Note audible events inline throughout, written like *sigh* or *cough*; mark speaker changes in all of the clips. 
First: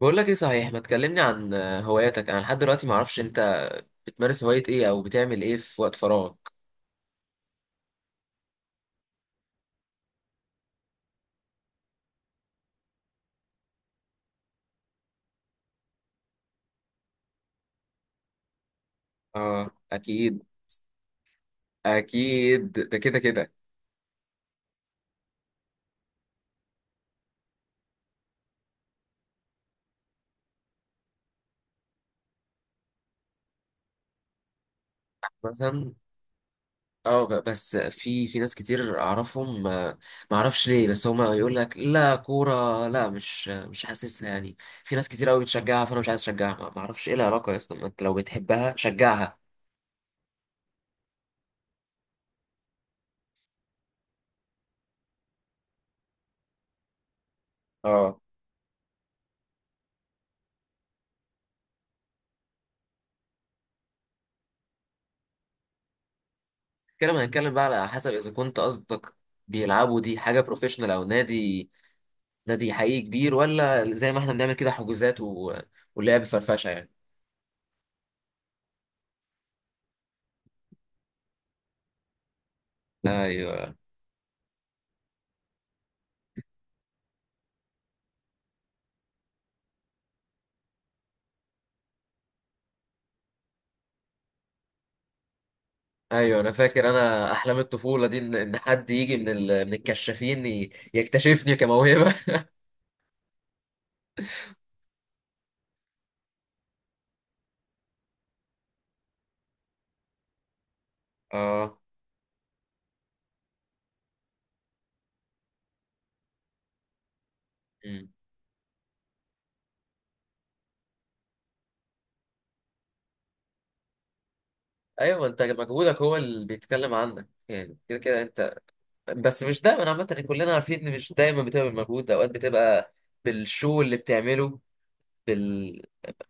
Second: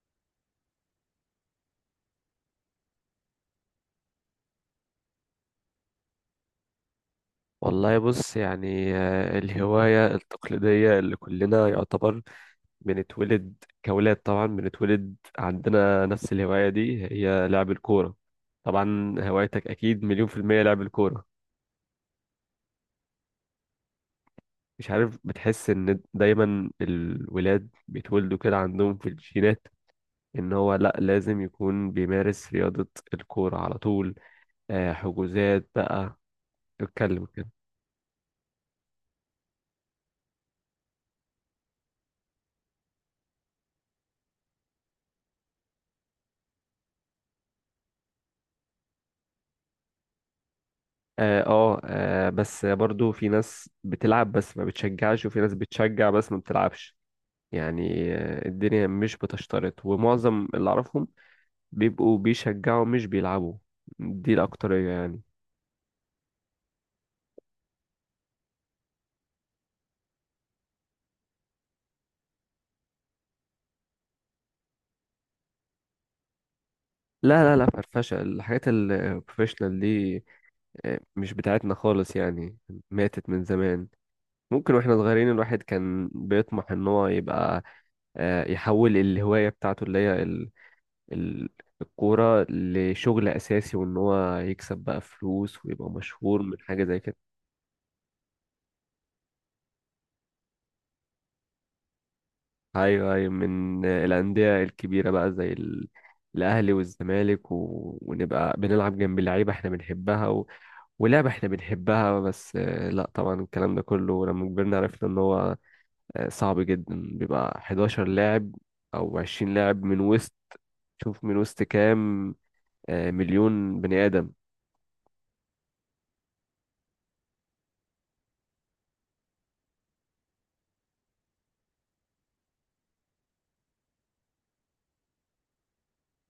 Speaker 1: بقول لك ايه صحيح، ما تكلمني عن هواياتك؟ انا لحد دلوقتي ما اعرفش انت بتمارس هواية ايه او بتعمل ايه في وقت فراغك؟
Speaker 2: والله بص يعني، الهواية التقليدية اللي كلنا يعتبر بنتولد كأولاد، طبعا بنتولد عندنا نفس الهواية دي، هي لعب الكورة. طبعا هوايتك
Speaker 1: اه،
Speaker 2: أكيد مليون في
Speaker 1: اكيد.
Speaker 2: المية لعب الكورة.
Speaker 1: اكيد ده كده كده.
Speaker 2: مش عارف، بتحس إن دايما الولاد بيتولدوا كده عندهم في الجينات، إن هو لأ لازم يكون بيمارس رياضة الكورة على طول. حجوزات
Speaker 1: مثلا.
Speaker 2: بقى.
Speaker 1: اه،
Speaker 2: اتكلم.
Speaker 1: بس في ناس كتير اعرفهم، ما اعرفش ليه، بس هما يقول لك لا كورة، لا مش حاسسها يعني. في ناس كتير قوي بتشجعها، فانا مش عايز اشجعها، ما اعرفش ايه العلاقة يا اسطى، ما انت لو بتحبها شجعها.
Speaker 2: اه، بس برضو في ناس بتلعب بس ما بتشجعش، وفي ناس بتشجع بس ما بتلعبش. يعني
Speaker 1: اه.
Speaker 2: الدنيا مش بتشترط، ومعظم اللي اعرفهم بيبقوا بيشجعوا مش بيلعبوا، دي الأكترية يعني.
Speaker 1: كده هنتكلم بقى على حسب، اذا كنت قصدك بيلعبوا دي حاجة بروفيشنال او نادي، نادي حقيقي كبير، ولا زي ما احنا بنعمل كده حجوزات ولعب فرفشه يعني.
Speaker 2: لا، لا، لا، فرفشة. الحاجات البروفيشنال دي مش بتاعتنا خالص يعني، ماتت من
Speaker 1: ايوه،
Speaker 2: زمان. ممكن واحنا صغيرين الواحد كان بيطمح ان هو يبقى يحول الهواية بتاعته اللي هي ال- الكورة لشغل أساسي، وإن هو يكسب بقى فلوس ويبقى
Speaker 1: ايوه
Speaker 2: مشهور
Speaker 1: انا
Speaker 2: من حاجة
Speaker 1: فاكر،
Speaker 2: زي كده.
Speaker 1: انا احلام الطفوله دي إن حد يجي من من الكشافين يكتشفني كموهبه.
Speaker 2: أيوه، أيوه، من الأندية الكبيرة بقى زي الأهلي والزمالك، ونبقى بنلعب جنب لعيبة احنا بنحبها، ولعبة
Speaker 1: *laughs*
Speaker 2: احنا
Speaker 1: اه.
Speaker 2: بنحبها بس. لا طبعا الكلام ده كله لما كبرنا عرفنا إن هو صعب جدا، بيبقى 11
Speaker 1: أمم.
Speaker 2: لاعب أو 20 لاعب من وسط. شوف من وسط كام، مليون بني آدم.
Speaker 1: ايوه، ما انت مجهودك هو اللي بيتكلم عنك يعني كده كده انت. بس مش دايما عامه يعني، كلنا عارفين ان مش دايما بتبقى بالمجهود ده، اوقات بتبقى بالشو اللي بتعمله، بال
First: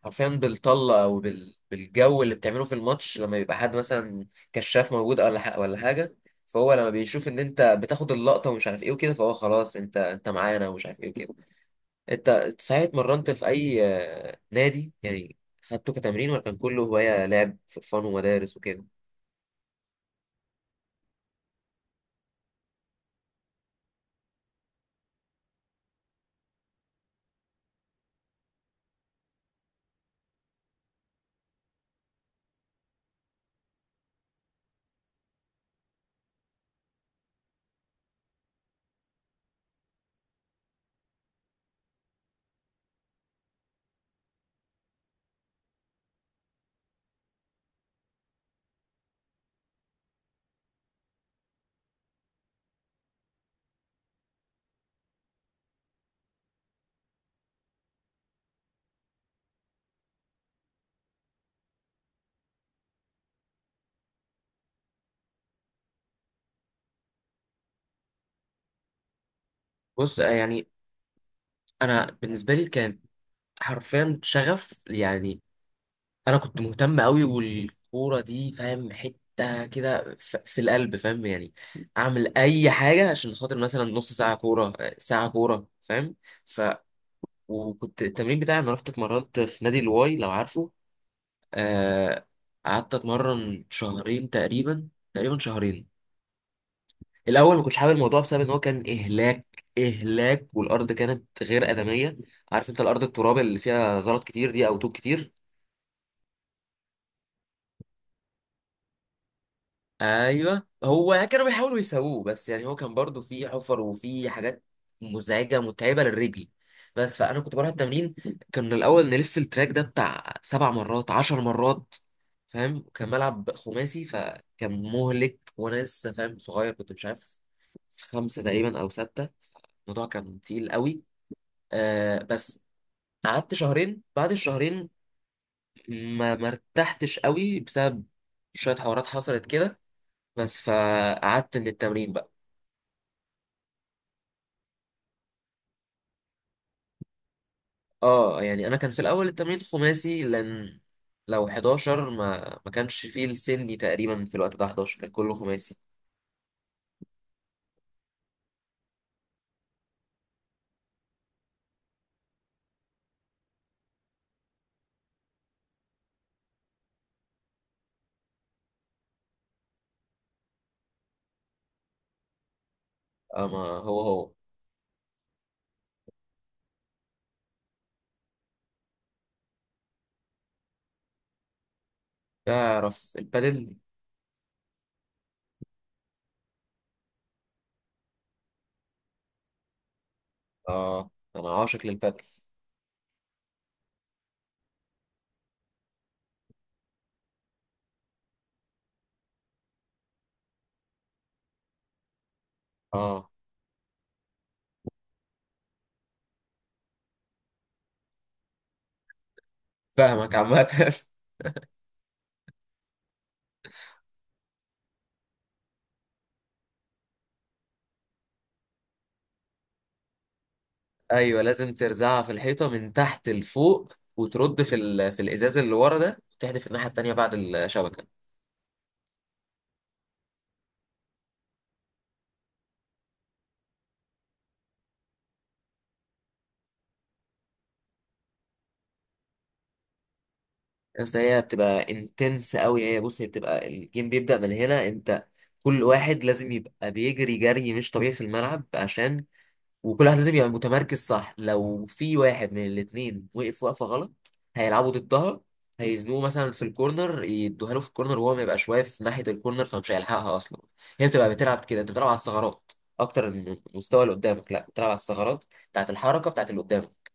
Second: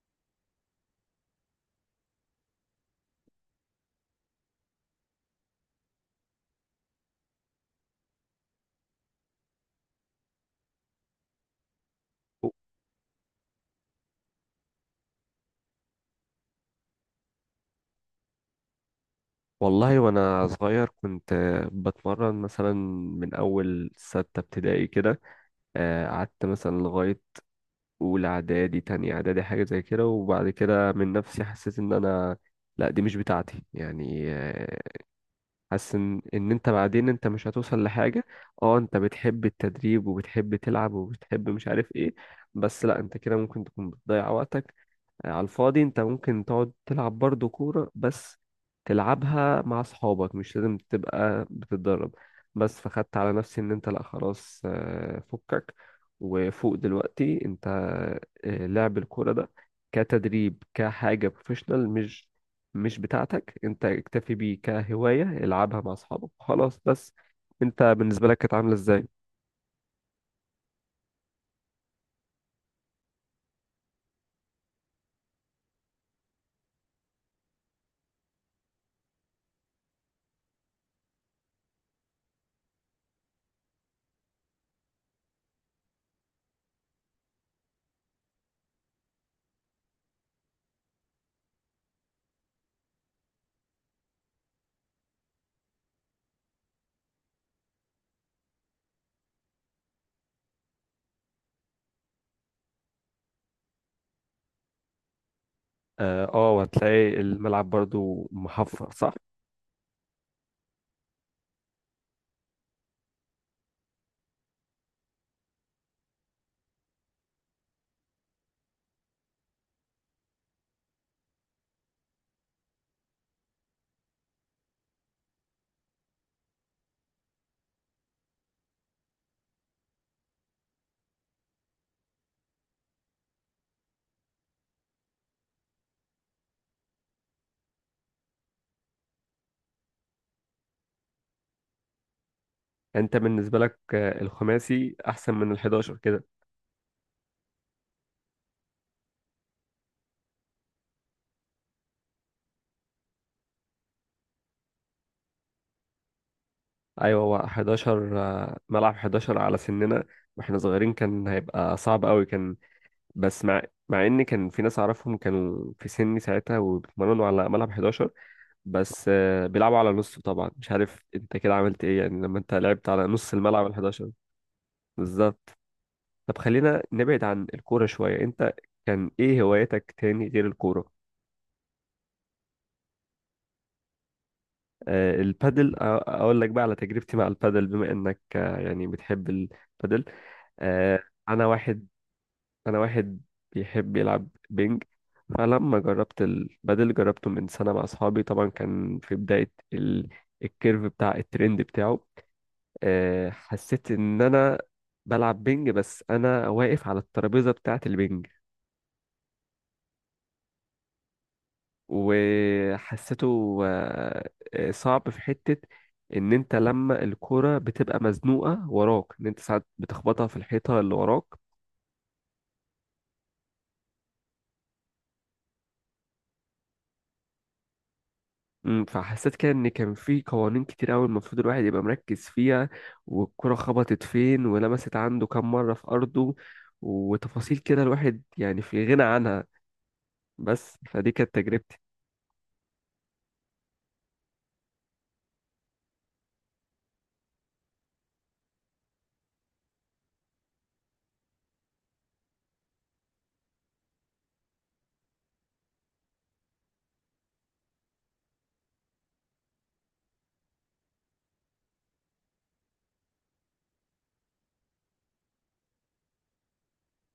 Speaker 1: حرفيا بالطلة او بالجو اللي بتعمله في الماتش، لما يبقى حد مثلا كشاف موجود ولا ولا حاجة. فهو لما بيشوف ان انت بتاخد اللقطة ومش عارف ايه وكده، فهو خلاص انت معانا، ومش عارف ايه وكده. انت صحيح اتمرنت في اي نادي يعني؟ خدته كتمرين، ولا كان كله هواية لعب في فن ومدارس وكده؟
Speaker 2: والله وانا صغير كنت بتمرن مثلا من اول ستة ابتدائي كده. قعدت مثلا لغاية اولى اعدادي، تانية اعدادي، حاجة زي كده. وبعد كده من نفسي حسيت ان انا لا، دي مش بتاعتي يعني. حاسس ان ان انت بعدين انت مش هتوصل لحاجة. اه، انت بتحب التدريب وبتحب تلعب وبتحب مش عارف ايه، بس لا انت كده ممكن تكون بتضيع وقتك على الفاضي. انت ممكن تقعد تلعب برضه كورة، بس تلعبها مع اصحابك، مش لازم تبقى بتتدرب. بس فخدت على نفسي ان انت لا خلاص، فكك. وفوق دلوقتي انت لعب الكورة ده كتدريب كحاجة بروفيشنال مش بتاعتك، انت اكتفي بيه كهواية، العبها مع اصحابك خلاص. بس انت بالنسبة لك كانت عاملة ازاي؟
Speaker 1: بص، يعني انا بالنسبة لي كان حرفيا شغف يعني. انا كنت مهتم قوي، والكوره دي فاهم حته كده، في القلب فاهم يعني. اعمل اي حاجه عشان خاطر مثلا نص ساعه كوره، ساعه كوره، فاهم. ف وكنت التمرين بتاعي، انا رحت اتمرنت في نادي الواي، لو عارفه. آه، قعدت اتمرن شهرين تقريبا، تقريبا شهرين. الاول ما كنتش حابب الموضوع، بسبب ان هو كان اهلاك اهلاك، والارض كانت غير ادميه. عارف انت الارض التراب اللي فيها زلط كتير دي، او طوب كتير؟
Speaker 2: اه، وهتلاقي الملعب برضو محفر صح؟
Speaker 1: ايوه، هو كانوا بيحاولوا يسووه، بس يعني هو كان برضو فيه حفر وفيه حاجات مزعجه متعبه للرجل. بس فانا كنت بروح التمرين، كان الاول نلف التراك ده بتاع 7 مرات، 10 مرات، فاهم. كان ملعب خماسي فكان مهلك، وانا لسه فاهم صغير، كنت مش عارف، خمسه تقريبا او سته. الموضوع كان تقيل قوي. بس قعدت شهرين. بعد الشهرين ما مرتحتش قوي، بسبب شويه حوارات حصلت كده، بس فقعدت من التمرين بقى.
Speaker 2: انت بالنسبه لك الخماسي احسن من ال11 كده.
Speaker 1: اه، يعني انا كان في الاول التمرين خماسي، لان لو 11 ما كانش فيه السني تقريبا، في الوقت ده 11 كان كله خماسي.
Speaker 2: ايوه، هو 11، ملعب 11 على سننا. واحنا صغيرين كان هيبقى صعب قوي، كان بس مع ان كان في ناس اعرفهم كانوا في سني ساعتها وبيتمرنوا على ملعب 11، بس بيلعبوا على نصه طبعا. مش عارف انت كده عملت ايه يعني لما انت لعبت على نص
Speaker 1: اه. ما
Speaker 2: الملعب،
Speaker 1: هو
Speaker 2: ال11.
Speaker 1: هو
Speaker 2: بالظبط. طب خلينا نبعد عن الكوره شويه. انت كان ايه هواياتك تاني غير الكوره؟
Speaker 1: تعرف البادل؟
Speaker 2: البادل، اقول لك بقى على تجربتي مع البادل، بما انك يعني بتحب البادل. آه،
Speaker 1: اه،
Speaker 2: انا
Speaker 1: انا
Speaker 2: واحد
Speaker 1: عاشق للبادل.
Speaker 2: انا واحد بيحب يلعب بينج. فلما جربت البادل جربته من سنة مع اصحابي، طبعا كان في بداية الكيرف بتاع الترند بتاعه.
Speaker 1: اه،
Speaker 2: حسيت ان انا بلعب بينج، بس انا واقف على الترابيزة بتاعة البينج.
Speaker 1: فاهمك عامة. *laughs*
Speaker 2: وحسيته صعب في حتة، ان انت لما الكرة بتبقى مزنوقة وراك ان انت ساعات بتخبطها في الحيطة اللي وراك.
Speaker 1: ايوه، لازم ترزعها في الحيطة من تحت لفوق، وترد في في الازاز اللي ورا ده، وتحدف الناحية التانية بعد الشبكة.
Speaker 2: فحسيت كده ان كان في قوانين كتير قوي المفروض الواحد يبقى مركز فيها، والكرة خبطت فين، ولمست عنده كام مرة في ارضه، وتفاصيل كده الواحد يعني في غنى عنها. بس
Speaker 1: يا
Speaker 2: فدي
Speaker 1: اسطى،
Speaker 2: كانت
Speaker 1: هي
Speaker 2: تجربتي.
Speaker 1: بتبقى انتنس قوي هي، بص هي بتبقى الجيم بيبدأ من هنا انت. كل واحد لازم يبقى بيجري جري مش طبيعي في الملعب عشان، وكل واحد لازم يبقى متمركز صح. لو في واحد من الاتنين وقف وقفة غلط، هيلعبوا ضدها، هيزنوه مثلا في الكورنر، يدوها له في الكورنر وهو ما يبقاش واقف ناحية الكورنر، فمش هيلحقها اصلا. هي بتبقى بتلعب كده انت، بتلعب على الثغرات اكتر من المستوى اللي قدامك. لا، بتلعب على الثغرات بتاعت الحركة بتاعت اللي قدامك.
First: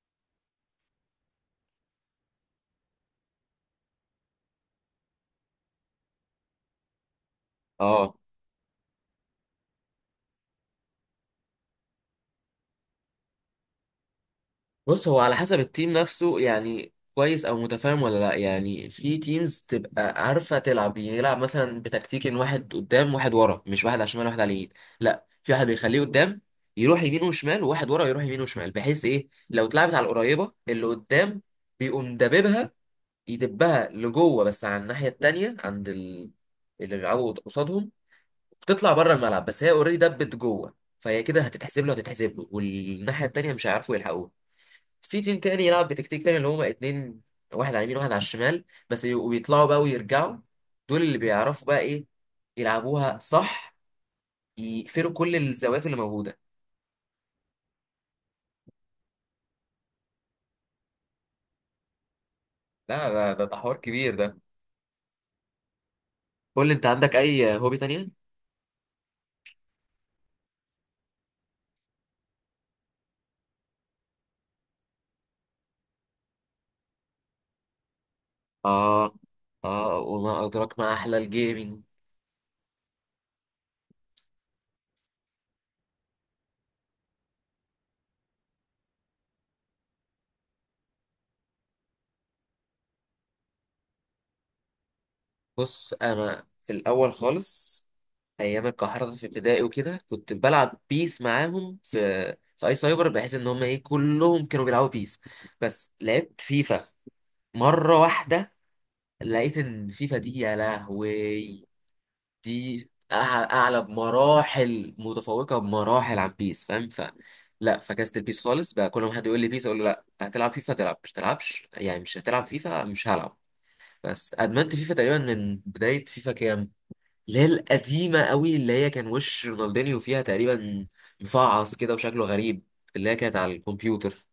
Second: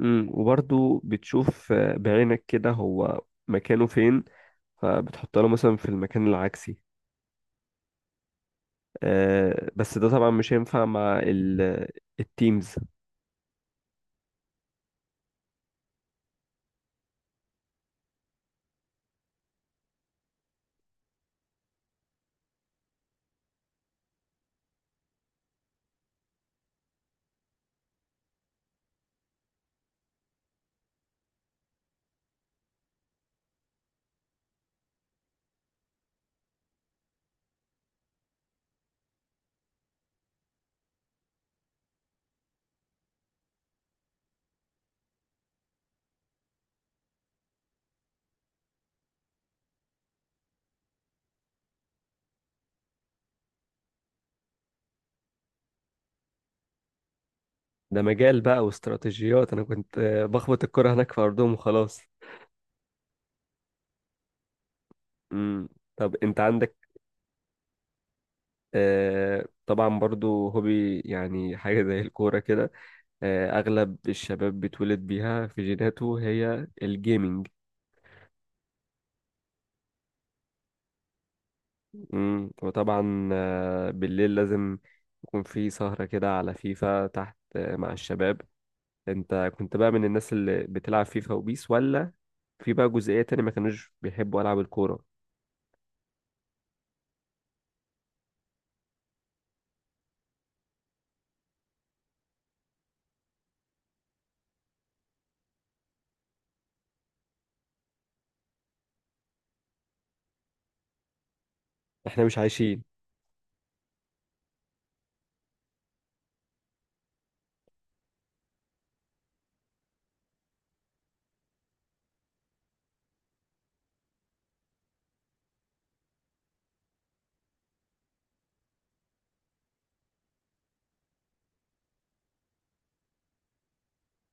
Speaker 2: وبرضو بتشوف بعينك كده هو مكانه فين، فبتحط له مثلا في المكان العكسي.
Speaker 1: اه.
Speaker 2: بس ده طبعا مش هينفع مع التيمز.
Speaker 1: بص، هو على حسب التيم نفسه يعني، كويس او متفاهم ولا لا. يعني في تيمز تبقى عارفه تلعب، يلعب مثلا بتكتيك ان واحد قدام واحد ورا، مش واحد على الشمال واحد على اليمين. لا، في واحد بيخليه قدام يروح يمين وشمال، وواحد ورا يروح يمين وشمال، بحيث ايه، لو اتلعبت على القريبه اللي قدام، بيقوم دببها، يدبها لجوه. بس على الناحيه التانيه عند اللي بيلعبوا قصادهم، بتطلع بره الملعب بس هي اوريدي دبت جوه. فهي كده هتتحسب له، هتتحسب له، والناحيه التانيه مش هيعرفوا يلحقوها. في تيم تاني يلعب بتكتيك تاني، اللي هما اتنين، واحد على اليمين واحد على الشمال، بس ويطلعوا بقى ويرجعوا. دول اللي بيعرفوا بقى ايه يلعبوها صح، يقفلوا كل الزوايا اللي موجودة.
Speaker 2: ده مجال بقى واستراتيجيات، انا كنت بخبط الكرة هناك في ارضهم وخلاص.
Speaker 1: لا، ده ده حوار كبير ده.
Speaker 2: مم. طب انت
Speaker 1: قول
Speaker 2: عندك؟
Speaker 1: لي انت، عندك اي هوبي تانية؟
Speaker 2: طبعا برضو هوبي يعني حاجة زي الكورة كده، اغلب الشباب بيتولد بيها في جيناته، هي الجيمينج.
Speaker 1: اه. اه، وما ادراك ما احلى الجيمنج.
Speaker 2: مم. وطبعا بالليل لازم يكون في سهرة كده على فيفا تحت، مع الشباب. انت كنت بقى من الناس اللي بتلعب فيفا وبيس، ولا في بقى جزئية تانية ما كانوش بيحبوا ألعاب الكورة؟
Speaker 1: بص، انا في الاول خالص، ايام الكحرطة في ابتدائي وكده، كنت بلعب بيس معاهم في، اي سايبر، بحيث ان هم ايه كلهم كانوا بيلعبوا بيس. بس لعبت فيفا مرة واحدة، لقيت ان فيفا دي يا لهوي،
Speaker 2: احنا مش
Speaker 1: دي
Speaker 2: عايشين.
Speaker 1: أع- اعلى بمراحل، متفوقه بمراحل عن بيس، فاهم. لا فكست البيس خالص بقى. كل ما حد يقول لي بيس، اقول له لا هتلعب فيفا، تلعب مش تلعبش يعني، مش هتلعب فيفا مش هلعب. بس ادمنت فيفا تقريبا من بدايه فيفا كام، اللي هي القديمه قوي، اللي هي كان وش رونالدينيو فيها تقريبا، مفعص كده وشكله غريب، اللي هي كانت على الكمبيوتر.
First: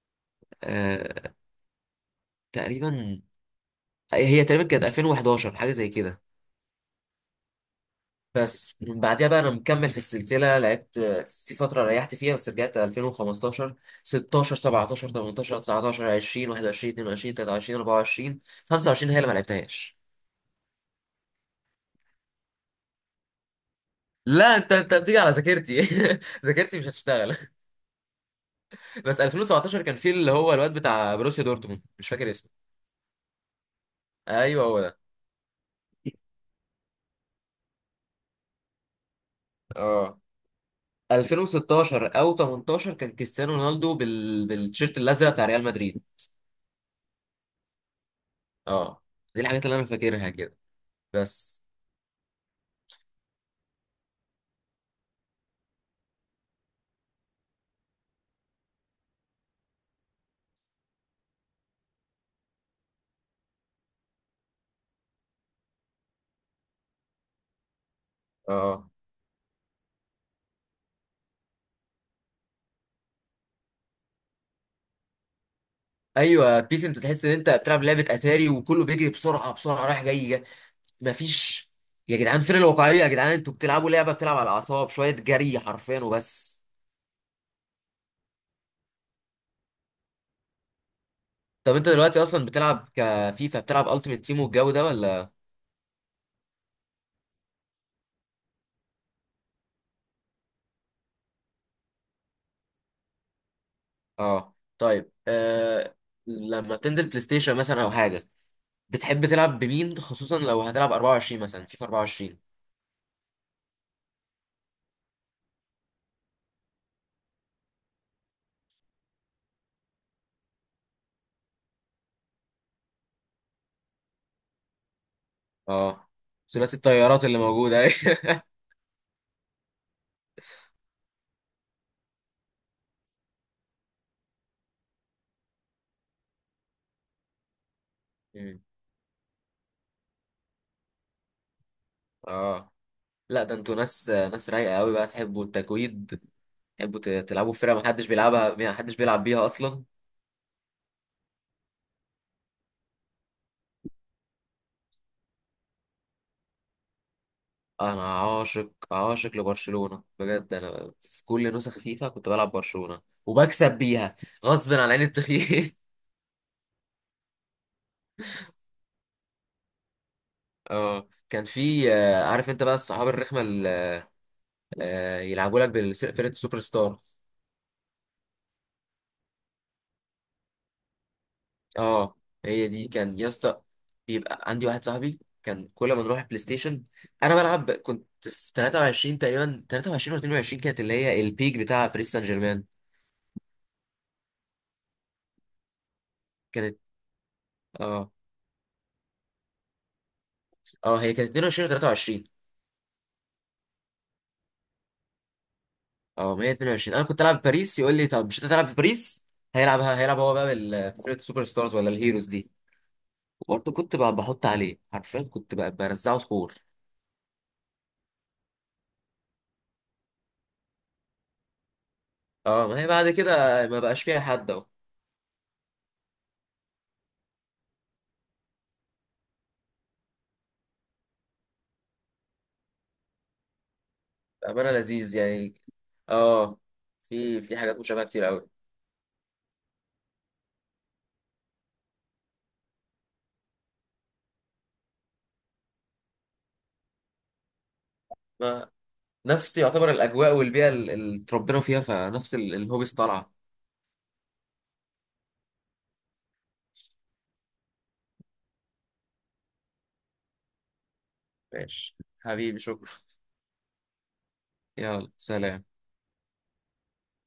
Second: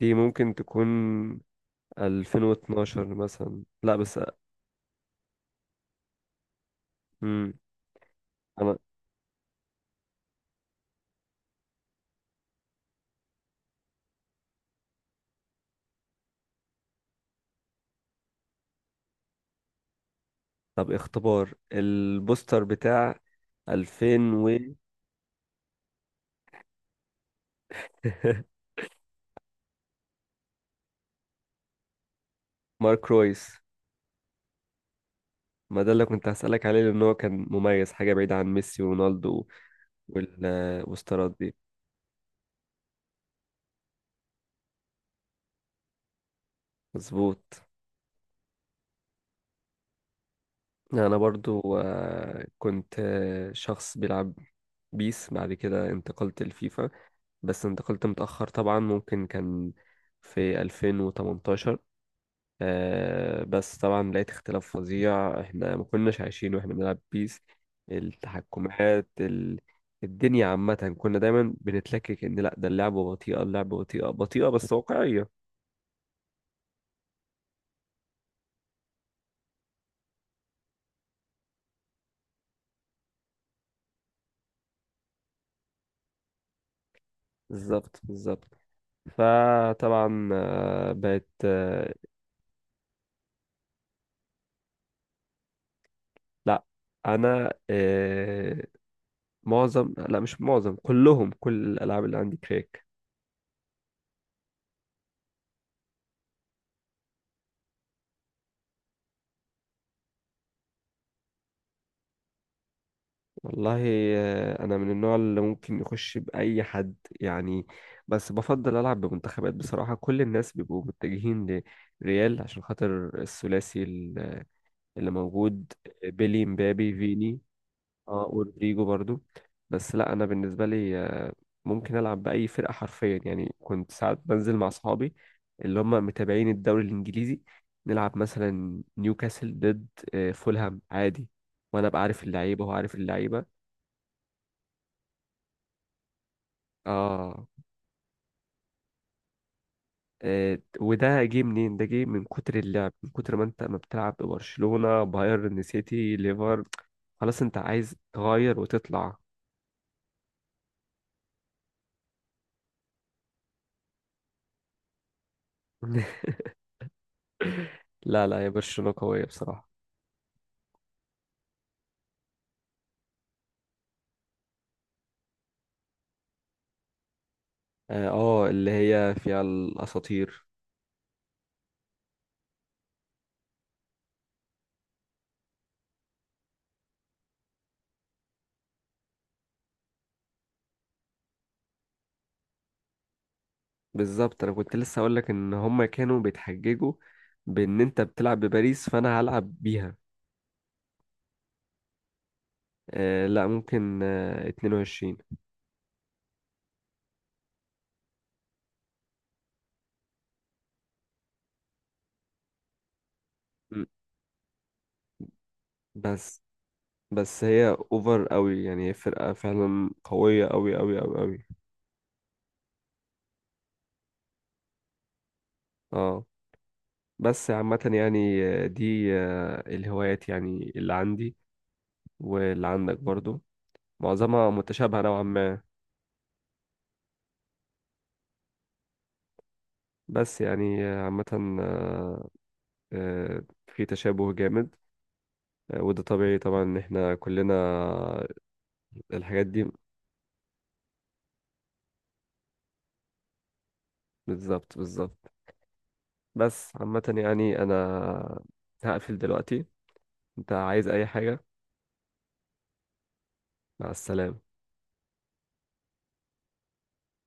Speaker 2: دي ممكن تكون
Speaker 1: أه
Speaker 2: 2012
Speaker 1: تقريبا،
Speaker 2: مثلا، لا بس
Speaker 1: هي تقريبا كانت 2011، حاجه زي كده.
Speaker 2: امم انا.
Speaker 1: بس من بعدها بقى انا مكمل في السلسله، لعبت في فتره ريحت فيها، بس رجعت 2015، 16، 17، 18، 19، 20، 21، 22، 23، 24. 25 هي اللي ما لعبتهاش.
Speaker 2: طب اختبار البوستر بتاع 2000 و
Speaker 1: لا انت بتيجي على ذاكرتي. *laughs* ذاكرتي مش هتشتغل.
Speaker 2: *laughs*
Speaker 1: بس 2017 كان في اللي هو الواد بتاع بروسيا دورتموند، مش فاكر اسمه.
Speaker 2: مارك رويس.
Speaker 1: ايوه، هو ده.
Speaker 2: ما ده اللي كنت هسألك عليه، لأن هو كان مميز حاجة بعيدة عن ميسي ورونالدو
Speaker 1: اه،
Speaker 2: والستارات دي.
Speaker 1: 2016 او 18 كان كريستيانو رونالدو بالتيشيرت الازرق بتاع ريال مدريد.
Speaker 2: مظبوط.
Speaker 1: اه، دي الحاجات اللي انا فاكرها كده.
Speaker 2: يعني انا
Speaker 1: بس.
Speaker 2: برضو كنت شخص بيلعب بيس، بعد كده انتقلت لفيفا. بس انتقلت متأخر طبعا، ممكن كان في 2018. بس طبعا لقيت اختلاف فظيع، احنا ما كناش عايشين واحنا بنلعب بيس.
Speaker 1: اه،
Speaker 2: التحكمات الدنيا عامة، كنا دايما بنتلكك ان لا، ده اللعبة بطيئة، اللعبة بطيئة بطيئة، بس واقعية.
Speaker 1: ايوه بيس، انت تحس ان انت بتلعب لعبه اتاري، وكله بيجري بسرعه بسرعه، رايح جاي جاي. مفيش. يا جدعان فين الواقعيه؟ يا جدعان، انتوا بتلعبوا لعبه بتلعب على الاعصاب شويه، جري حرفيا وبس.
Speaker 2: بالظبط، بالظبط. فطبعا بقت.
Speaker 1: طب انت دلوقتي اصلا بتلعب كفيفا، بتلعب التيمت تيم والجو ده، ولا؟
Speaker 2: لا، انا معظم، لا مش معظم، كلهم، كل الالعاب اللي عندي كريك.
Speaker 1: اه، طيب. لما تنزل بلاي ستيشن مثلا او حاجه، بتحب تلعب بمين، خصوصا لو هتلعب 24 مثلا، فيفا 24؟
Speaker 2: والله انا من النوع اللي ممكن يخش باي حد يعني. بس بفضل العب بمنتخبات بصراحه، كل الناس بيبقوا متجهين لريال عشان خاطر الثلاثي اللي موجود،
Speaker 1: اه،
Speaker 2: بيلي
Speaker 1: ثلاثي
Speaker 2: مبابي
Speaker 1: الطيارات اللي
Speaker 2: فيني.
Speaker 1: موجوده. *laughs*
Speaker 2: اه، ورودريجو برضو. بس لا، انا بالنسبه لي ممكن العب باي فرقه حرفيا يعني، كنت ساعات بنزل مع اصحابي اللي هم متابعين الدوري الانجليزي، نلعب
Speaker 1: مم.
Speaker 2: مثلا نيوكاسل ضد فولهام عادي، وانا ابقى عارف اللعيبه وهو
Speaker 1: اه.
Speaker 2: عارف
Speaker 1: لا
Speaker 2: اللعيبه.
Speaker 1: ده انتوا ناس، ناس رايقه قوي بقى، تحبوا التكويد، تحبوا
Speaker 2: اه،
Speaker 1: تلعبوا في فرقة محدش بيلعبها، محدش بيلعب بيها أصلا.
Speaker 2: وده جه منين؟ ده جه من كتر اللعب، من كتر ما انت ما بتلعب ببرشلونه بايرن سيتي ليفر، خلاص انت عايز
Speaker 1: أنا
Speaker 2: تغير
Speaker 1: عاشق
Speaker 2: وتطلع.
Speaker 1: عاشق لبرشلونة بجد. أنا في كل نسخ فيفا كنت بلعب برشلونة وبكسب بيها غصب عن عين التخييل.
Speaker 2: *laughs* لا، لا، يا برشلونه قويه بصراحه.
Speaker 1: *laughs* اه، كان في، عارف انت بقى الصحاب الرخمة اللي يلعبوا لك بفرقة السوبر ستار؟
Speaker 2: اه، اللي هي فيها الاساطير.
Speaker 1: اه، هي دي كان يا اسطى. بيبقى عندي واحد صاحبي، كان كل ما نروح البلاي ستيشن، انا بلعب كنت في 23 تقريبا، 23 ولا 22، كانت اللي هي البيك بتاع باريس سان جيرمان.
Speaker 2: بالظبط. انا كنت لسه اقول لك ان هم كانوا
Speaker 1: كانت.
Speaker 2: بيتحججوا بان انت
Speaker 1: اه.
Speaker 2: بتلعب بباريس، فانا هلعب بيها.
Speaker 1: اه، هي كانت 22، 23.
Speaker 2: لا، ممكن 22.
Speaker 1: اه، ما هي 22، انا كنت العب بباريس، يقول لي طب مش انت تلعب بباريس، هيلعبها، هيلعب هو بقى بالفرقه السوبر ستارز ولا الهيروز دي. وبرضه
Speaker 2: م،
Speaker 1: كنت بقى بحط عليه حرفيا، كنت بقى برزعه
Speaker 2: بس
Speaker 1: سكور.
Speaker 2: بس هي اوفر قوي يعني، هي فرقة فعلا قوية قوي قوي قوي قوي.
Speaker 1: اه، ما هي بعد كده ما بقاش فيها حد اهو.
Speaker 2: اه، بس عامة يعني دي الهوايات يعني، اللي عندي واللي عندك برضو، معظمها
Speaker 1: بامانه
Speaker 2: متشابهة
Speaker 1: لذيذ
Speaker 2: نوعا
Speaker 1: يعني.
Speaker 2: ما.
Speaker 1: اه. في حاجات مشابهه كتير قوي.
Speaker 2: بس يعني عامة، آه، في تشابه جامد، وده طبيعي طبعا، ان احنا كلنا
Speaker 1: ما
Speaker 2: الحاجات
Speaker 1: نفس
Speaker 2: دي.
Speaker 1: يعتبر الاجواء والبيئه، اللي اتربينا فيها، فنفس الهوبيز طالعه.
Speaker 2: بالظبط، بالظبط. بس عامة يعني انا هقفل دلوقتي، انت عايز اي حاجة؟
Speaker 1: ماشي حبيبي، شكرا.
Speaker 2: مع السلامة.
Speaker 1: يلا سلام.